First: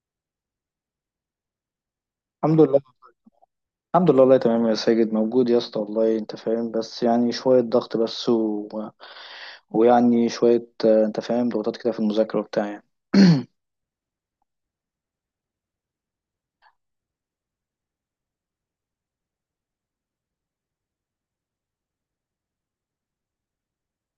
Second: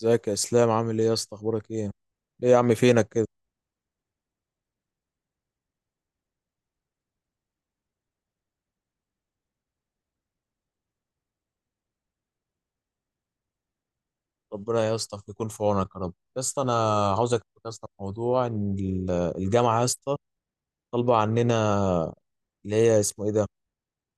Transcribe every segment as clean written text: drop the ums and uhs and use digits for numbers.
ازيك يا اسلام؟ عامل ايه يا اسطى؟ اخبارك ايه؟ ايه يا الحمد عم لله. فينك كده؟ الحمد لله، والله تمام يا ساجد، موجود يا اسطى، والله انت فاهم، بس يعني شوية ضغط بس ويعني شوية انت فاهم ضغوطات كده في المذاكرة وبتاع يعني. ربنا يا اسطى يكون في عونك يا رب. يا اسطى انا عاوزك تشوف يا اسطى في موضوع ان الجامعه يا اسطى طالبه عننا، اللي هي اسمه ايه ده،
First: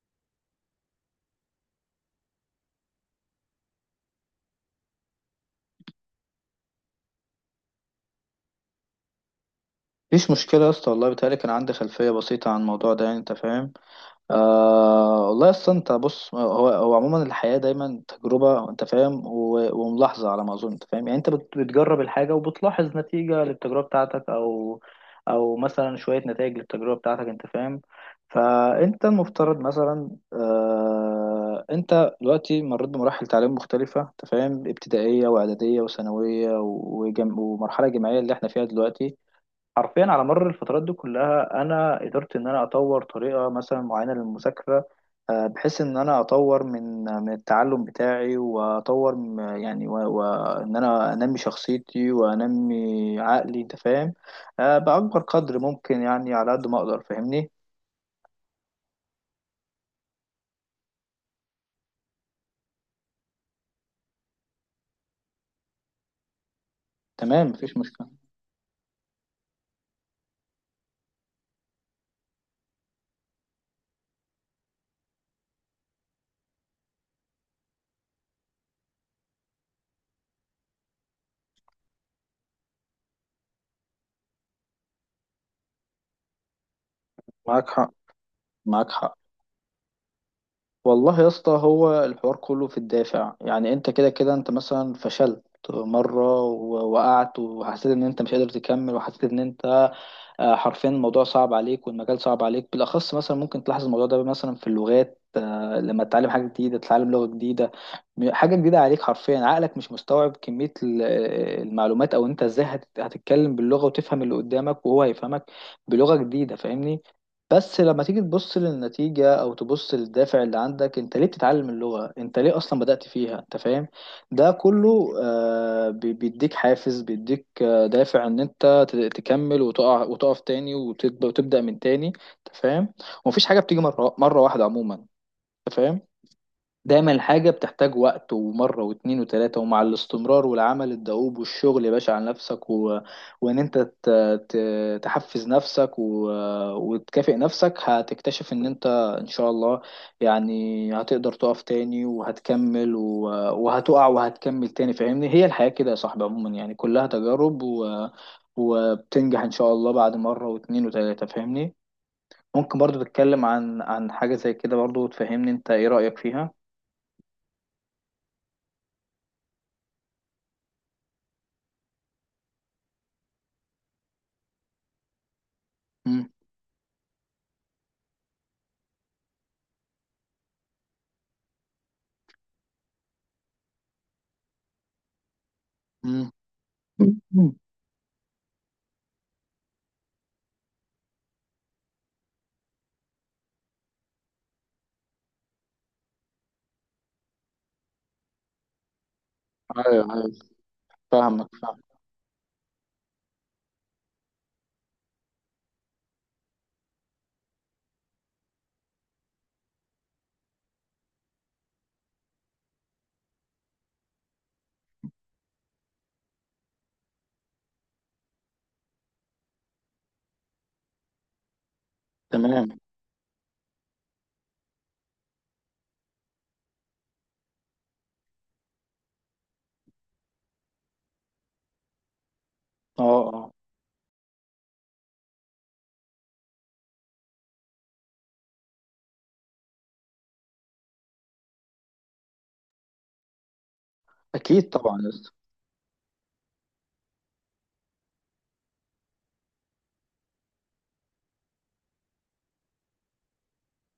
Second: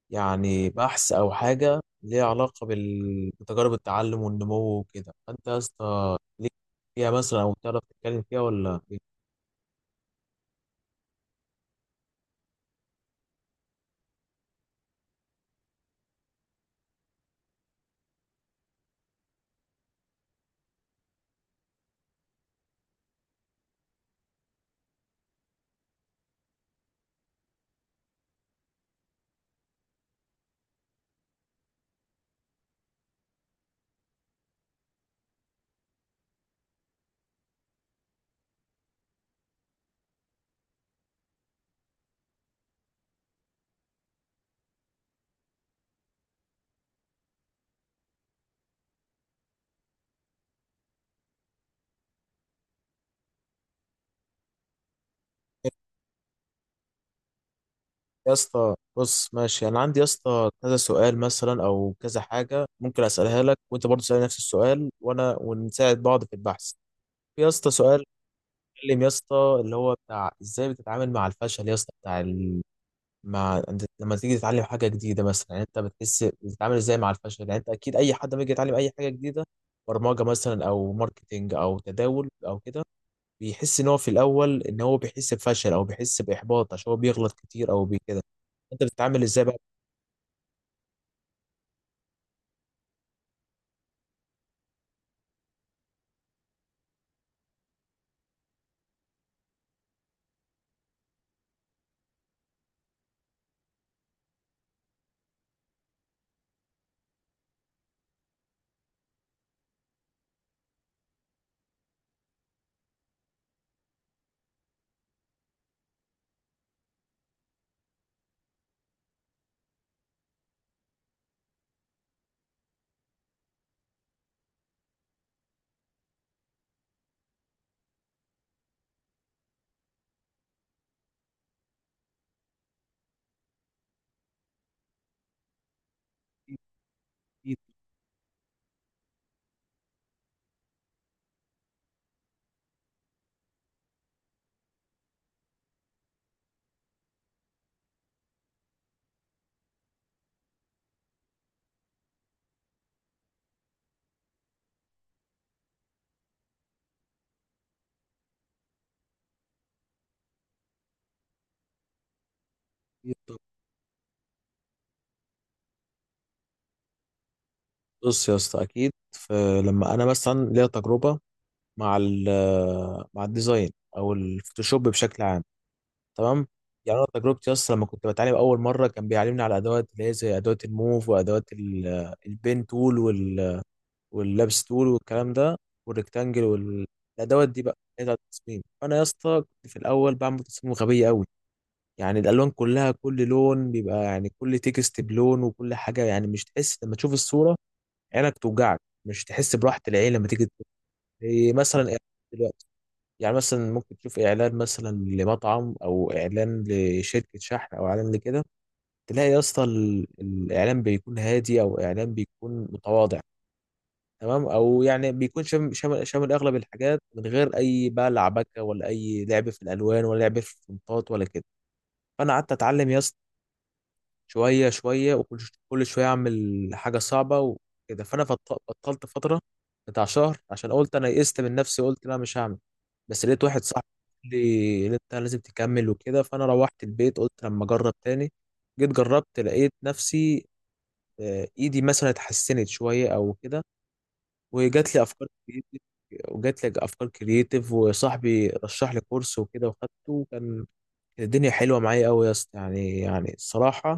يعني بحث او حاجه ليها علاقه بتجارب التعلم والنمو وكده، فانت يا اسطى ليك فيها مثلا او تعرف تتكلم فيها ولا إيه؟ مفيش مشكلة يا اسطى، والله بيتهيألي كان عندي خلفية بسيطة عن الموضوع ده، يعني انت فاهم. آه والله، اصل انت بص، هو عموما الحياه دايما تجربه، انت فاهم، وملاحظه، على ما اظن، انت فاهم، يعني انت بتجرب الحاجه وبتلاحظ نتيجه للتجربه بتاعتك، او مثلا شويه نتائج للتجربه بتاعتك، انت فاهم. فانت المفترض مثلا انت دلوقتي مريت بمراحل تعليم مختلفه، انت فاهم، ابتدائيه واعداديه وثانويه ومرحله جامعيه اللي احنا فيها دلوقتي. حرفيا على مر الفترات دي كلها انا قدرت ان انا اطور طريقه مثلا معينه للمذاكره، بحيث ان انا اطور من التعلم بتاعي واطور يعني وان انا انمي شخصيتي وانمي عقلي، انت فاهم، باكبر قدر ممكن، يعني على قد ما اقدر، فاهمني. يا اسطى بص، ماشي، انا عندي يا اسطى كذا سؤال مثلا او كذا حاجه ممكن اسالها لك، وانت برضه تسالني نفس السؤال، وانا ونساعد بعض في البحث. في تمام، يا اسطى مفيش سؤال مشكله. بيتكلم يا اسطى اللي هو بتاع ازاي بتتعامل مع الفشل يا اسطى، بتاع مع انت لما تيجي تتعلم حاجه جديده مثلا، يعني انت بتحس بتتعامل ازاي مع الفشل؟ يعني انت اكيد اي حد لما يجي يتعلم اي حاجه جديده، برمجه مثلا او ماركتينج او تداول او كده، بيحس ان هو في الاول ان هو بيحس بفشل او بيحس باحباط عشان هو بيغلط معاك كتير او حق. بكده. انت معاك حق. بتتعامل ازاي بقى؟ والله يا اسطى، هو الحوار كله في الدافع، يعني انت كده كده انت مثلا فشلت مرة وقعت وحسيت ان انت مش قادر تكمل، وحسيت ان انت حرفيا الموضوع صعب عليك والمجال صعب عليك، بالاخص مثلا ممكن تلاحظ الموضوع ده مثلا في اللغات. لما تتعلم حاجه جديده، تتعلم لغه جديده، حاجه جديده عليك، حرفيا عقلك مش مستوعب كميه المعلومات، او انت ازاي هتتكلم باللغه وتفهم اللي قدامك وهو هيفهمك بلغه جديده، فاهمني. بس لما تيجي تبص للنتيجة، أو تبص للدافع اللي عندك، أنت ليه بتتعلم اللغة؟ أنت ليه أصلا بدأت فيها؟ أنت فاهم؟ ده كله بيديك حافز، بيديك دافع ان انت تكمل وتقع وتقف تاني وتبدا من تاني، انت فاهم. ومفيش حاجه بتيجي مره مره واحده عموما، انت فاهم. دايما الحاجة أكيد. بتحتاج وقت ومرة واتنين وتلاتة، ومع الاستمرار والعمل الدؤوب والشغل يا باشا على نفسك وإن أنت ت... تحفز نفسك وتكافئ نفسك، هتكتشف إن أنت إن شاء الله، يعني هتقدر تقف تاني وهتكمل وهتقع وهتكمل تاني، فاهمني. هي الحياة كده يا صاحبي، عموما يعني كلها تجارب وبتنجح إن شاء الله بعد مرة واتنين وتلاتة، فاهمني. ممكن برضو أكيد طبعاً. تتكلم عن حاجة زي كده برضو وتفهمني أنت إيه رأيك فيها؟ بص يا اسطى، اكيد فلما انا مثلا ليا تجربه مع ال مع الديزاين او الفوتوشوب بشكل عام، تمام؟ يعني انا تجربتي اصلا لما كنت بتعلم اول مره كان بيعلمني على ادوات اللي هي زي ادوات الموف وادوات البين تول واللابس تول والكلام ده مم. والريكتانجل والادوات مم. دي بقى اللي هي بتاعت التصميم. فانا يا اسطى كنت في الاول بعمل تصميم غبيه قوي، يعني الالوان كلها كل لون بيبقى، يعني كل تكست بلون وكل حاجه، يعني مش تحس لما تشوف الصوره، عينك توجعك، مش تحس براحة ايوه، العين لما ايوه. تيجي تبص. فاهمك، زي فاهم. مثلا إعلان دلوقتي، يعني مثلا ممكن تشوف اعلان مثلا لمطعم او اعلان لشركة شحن او اعلان لكده، تلاقي يا اسطى الاعلان بيكون هادي او اعلان بيكون متواضع، تمام، او يعني بيكون شامل اغلب الحاجات، من غير اي بقى لعبكه ولا اي لعب في الالوان ولا لعب في الفونتات ولا كده. فانا قعدت تمام. اتعلم يا اسطى شوية شوية، وكل شوية أعمل حاجة صعبة وكده. فأنا بطلت فترة بتاع شهر عشان قلت أنا يئست من نفسي، قلت لا مش هعمل. اه، بس لقيت اه. واحد صاحبي قال لي إن أنت لازم تكمل وكده، فأنا روحت البيت قلت لما أجرب تاني. جيت جربت لقيت نفسي إيدي مثلا اتحسنت شوية أو كده، اكيد وجات طبعا لي يا أفكار اسطى. كريتيف وجات لي أفكار كريتيف وصاحبي رشح لي كورس وكده وخدته، وكان الدنيا حلوة معايا أوي يا اسطى، يعني الصراحة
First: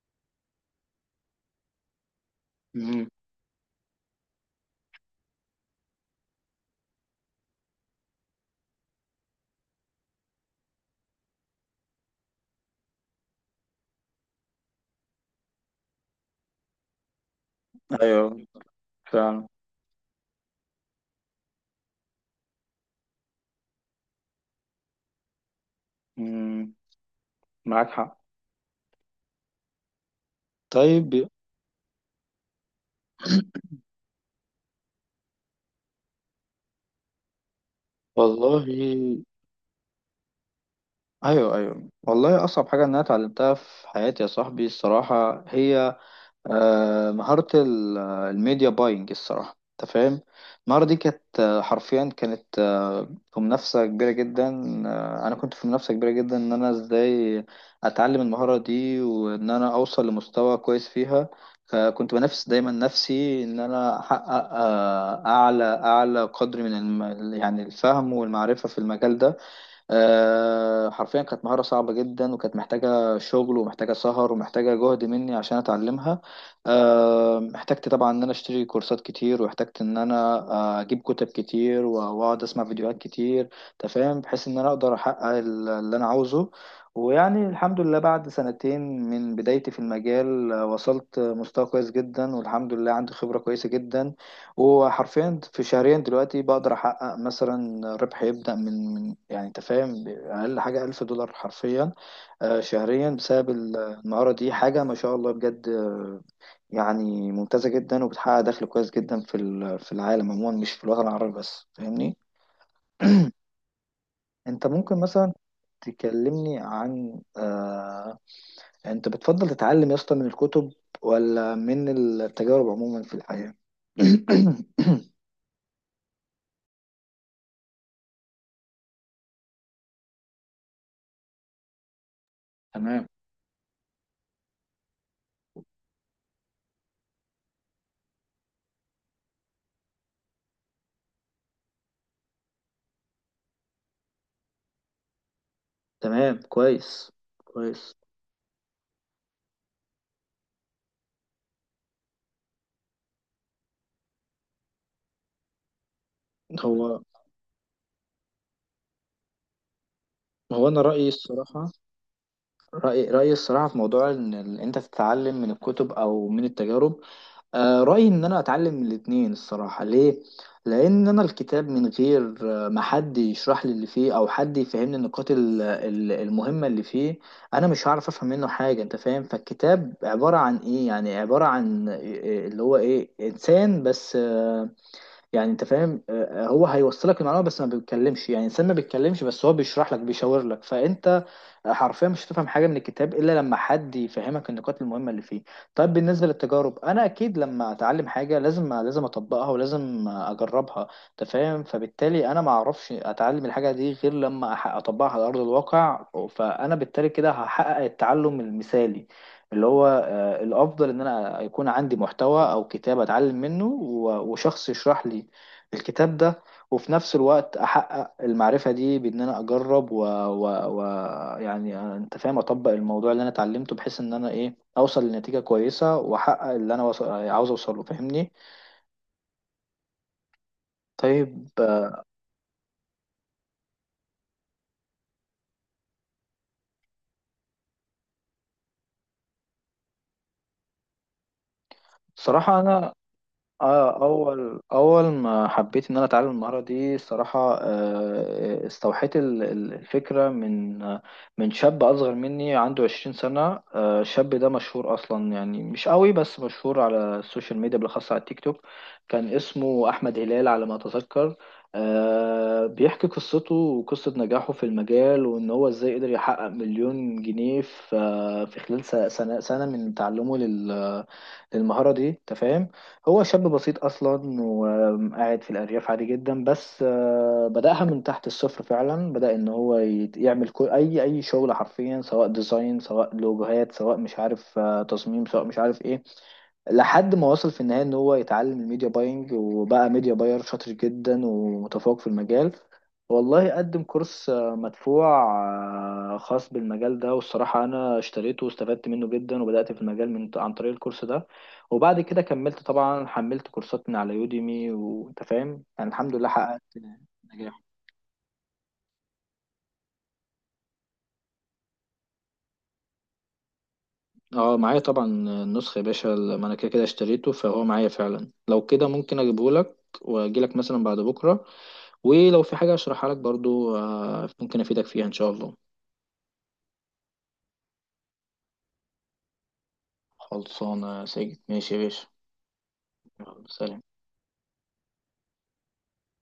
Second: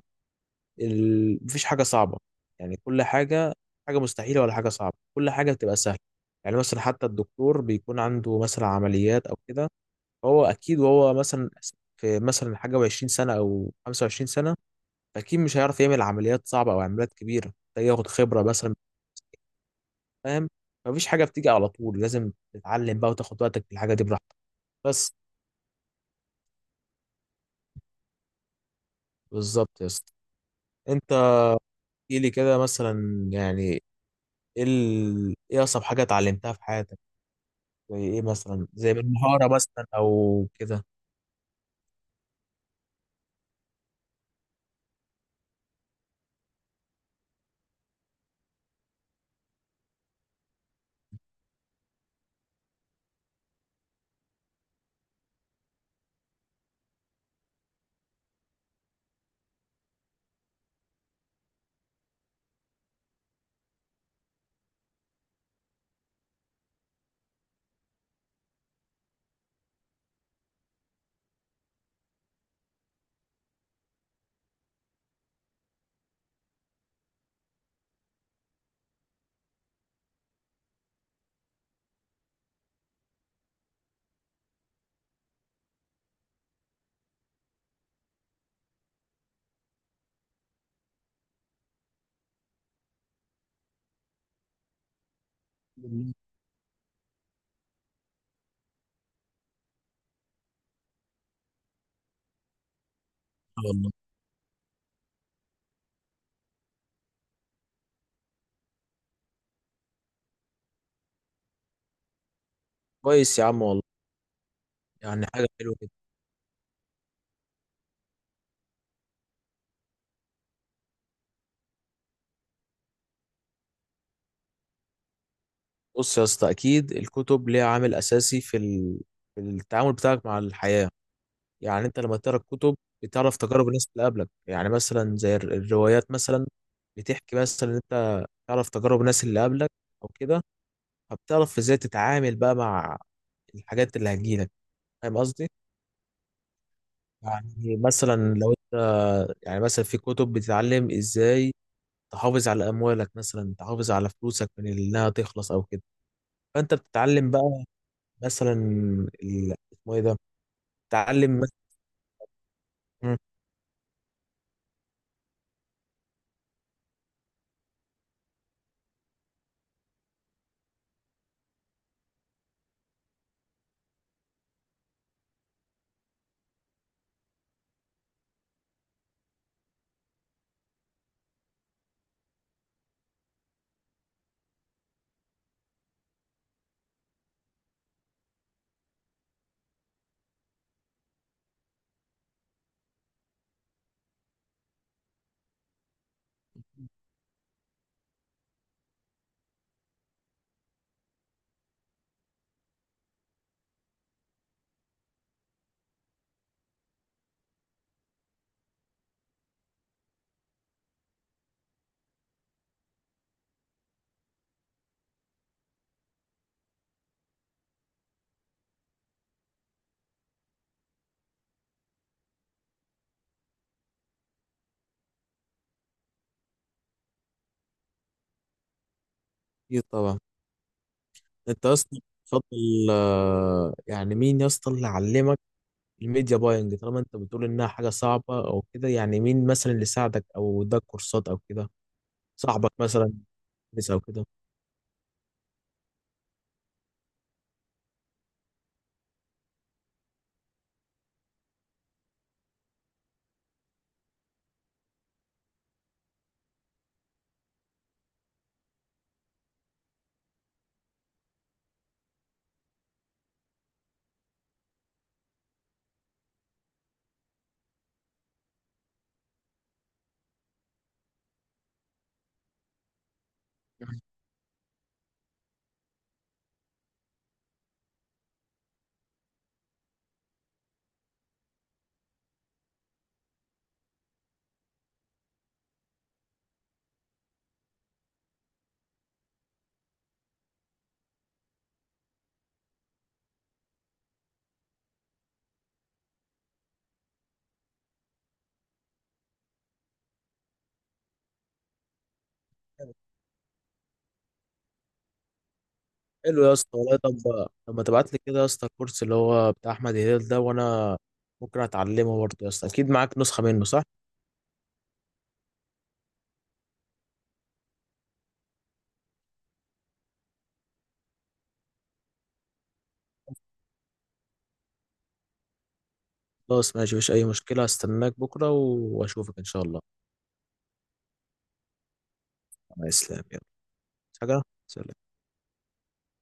مفيش حاجة صعبة، يعني كل مم. حاجة حاجة مستحيلة ولا حاجة صعبة، كل حاجة بتبقى سهلة. يعني مثلا حتى الدكتور بيكون عنده مثلا عمليات أو كده، فهو أكيد وهو مثلا في مثلا حاجة 20 سنة أو 25 سنة أكيد مش هيعرف يعمل عمليات صعبة أو عمليات كبيرة، محتاج ياخد ايوه، خبرة مثلا، فعلا. فاهم؟ مفيش حاجة بتيجي على طول، لازم تتعلم بقى وتاخد وقتك في الحاجة دي براحتك بس. مم. معاك حق. بالظبط يا اسطى. انت طيب. احكي لي كده مثلا، يعني ايه ايه اصعب حاجة اتعلمتها في حياتك، زي ايه والله، مثلا، زي بالمهارة مثلا او كده؟ ايوه ايوه، والله اصعب حاجه ان انا اتعلمتها في حياتي يا صاحبي الصراحه هي مهارة الميديا باينج الصراحة، انت فاهم. المهارة دي كانت حرفيا كانت في منافسة كبيرة جدا. انا كنت في منافسة كبيرة جدا ان انا ازاي اتعلم المهارة دي وان انا اوصل لمستوى كويس فيها، فكنت بنافس دايما نفسي ان انا احقق اعلى قدر من يعني الفهم والمعرفة في المجال ده. حرفيا كانت مهارة صعبة جدا، وكانت محتاجة شغل ومحتاجة سهر ومحتاجة جهد مني عشان أتعلمها. احتجت طبعا إن أنا أشتري كورسات كتير، واحتجت إن أنا أجيب كتب كتير وأقعد أسمع فيديوهات كتير تفهم، بحيث إن أنا أقدر أحقق اللي أنا عاوزه. ويعني الحمد لله بعد سنتين من بدايتي في المجال، وصلت مستوى كويس جدا، والحمد لله عندي خبرة كويسة جدا. وحرفيا في شهرين دلوقتي بقدر احقق مثلا ربح يبدأ من يعني انت فاهم اقل حاجة ألف دولار حرفيا، شهريا بسبب والله. المهارة دي، حاجة ما شاء الله بجد، يعني ممتازة جدا وبتحقق دخل كويس جدا في في العالم عموما، مش في الوطن العربي بس، فاهمني. كويس يا عم والله، انت ممكن يعني مثلا حاجة حلوة كده. تكلمني عن انت بتفضل تتعلم يا اسطى من الكتب ولا من التجارب عموما في الحياة؟ بص يا اسطى، اكيد الكتب ليها عامل اساسي في في التعامل بتاعك مع الحياة، يعني انت لما تقرا الكتب تمام. بتعرف تجارب الناس اللي قبلك، يعني مثلا زي الروايات مثلا بتحكي مثلا إن انت تعرف تجارب الناس اللي قبلك او كده، فبتعرف ازاي تتعامل بقى مع الحاجات اللي هتجيلك، فاهم قصدي؟ تمام، كويس. يعني كويس. مثلا لو انت، يعني مثلا في كتب بتتعلم ازاي تحافظ على اموالك مثلا، تحافظ على فلوسك من انها تخلص او كده، فانت هو بتتعلم بقى مثلا اسمه ايه ده، هو انا رايي تتعلم مثلا. الصراحه، رايي مم. رايي الصراحه في موضوع ان انت تتعلم من الكتب او من التجارب، آه، رايي ان انا اتعلم من الاتنين الصراحه. ليه؟ لان انا الكتاب من غير ما حد يشرح لي اللي فيه او حد يفهمني النقاط المهمه اللي فيه، انا مش هعرف افهم منه حاجه، انت فاهم. فالكتاب عباره عن ايه؟ يعني عباره عن اللي هو ايه، انسان بس، يعني انت فاهم، هو هيوصلك المعلومه بس ما بيتكلمش، يعني الانسان ما بيتكلمش، بس هو بيشرح لك بيشاور لك، فانت حرفيا مش هتفهم حاجه من الكتاب الا لما حد يفهمك النقاط المهمه اللي فيه. طيب، بالنسبه للتجارب، انا اكيد لما اتعلم حاجه لازم اطبقها ولازم اجربها، انت فاهم، فبالتالي انا ما اعرفش اتعلم الحاجه دي غير لما اطبقها على ارض الواقع. فانا بالتالي كده هحقق التعلم المثالي اللي هو الافضل، ان انا يكون عندي محتوى او كتاب اتعلم منه وشخص يشرح لي الكتاب ده، وفي نفس الوقت احقق المعرفة دي بان انا اجرب و... يعني انت فاهم اطبق الموضوع اللي انا اتعلمته، بحيث ان انا ايه، اوصل لنتيجة كويسة واحقق اللي انا عاوز اوصله، فاهمني. اكيد طبعا. طيب. انت اصلا تفضل يعني مين يا اسطى اللي علمك الميديا باينج، طالما انت بتقول انها حاجه صعبه او كده؟ يعني مين مثلا اللي ساعدك او اداك كورسات او كده، صراحة صاحبك انا مثلا بس او اه، كده؟ اول اول ما حبيت ان انا اتعلم المهاره دي الصراحه، استوحيت الفكره من من شاب اصغر مني، عنده 20 سنه. الشاب ده مشهور اصلا يعني مش قوي، بس مشهور على السوشيال ميديا، بالاخص على التيك توك. كان اسمه احمد هلال على ما اتذكر، بيحكي قصته وقصه نجاحه في المجال، وان هو ازاي قدر يحقق مليون جنيه في في خلال سنه من تعلمه للمهاره دي، تفهم. هو شاب بسيط اصلا وقاعد في الارياف عادي جدا، بس بداها من تحت الصفر فعلا، بدا ان هو يعمل كل اي اي شغل حرفيا، سواء ديزاين، سواء لوجوهات، سواء مش عارف تصميم، سواء مش عارف ايه، لحد ما وصل في النهايه ان هو يتعلم الميديا باينج، وبقى ميديا باير شاطر جدا ومتفوق في المجال. والله قدم كورس مدفوع خاص بالمجال ده، والصراحه انا اشتريته واستفدت منه جدا، وبدات في المجال من عن طريق الكورس ده. وبعد كده كملت طبعا، حملت كورسات من على يوديمي، وانت فاهم، يعني الحمد لله حلو يا حققت اسطى والله. طب، نجاح. طب ما تبعت لي كده يا اسطى الكورس اللي هو بتاع احمد هلال ده، وانا ممكن اتعلمه برضه يا اسطى، اكيد معاك نسخه منه صح؟ اه معايا طبعا النسخة يا باشا، ما انا كده كده اشتريته، فهو معايا فعلا، لو كده ممكن اجيبه لك واجي لك مثلا بعد بكرة، ولو في حاجة اشرحها لك برضو ممكن افيدك فيها ان شاء الله. خلاص ماشي، مفيش أي مشكلة، هستناك بكرة وأشوفك إن شاء الله. خلصانة يا سيد، ماشي يا باشا. مع السلامة، يلا. يلا، سلام. عايز حاجة؟ سلام.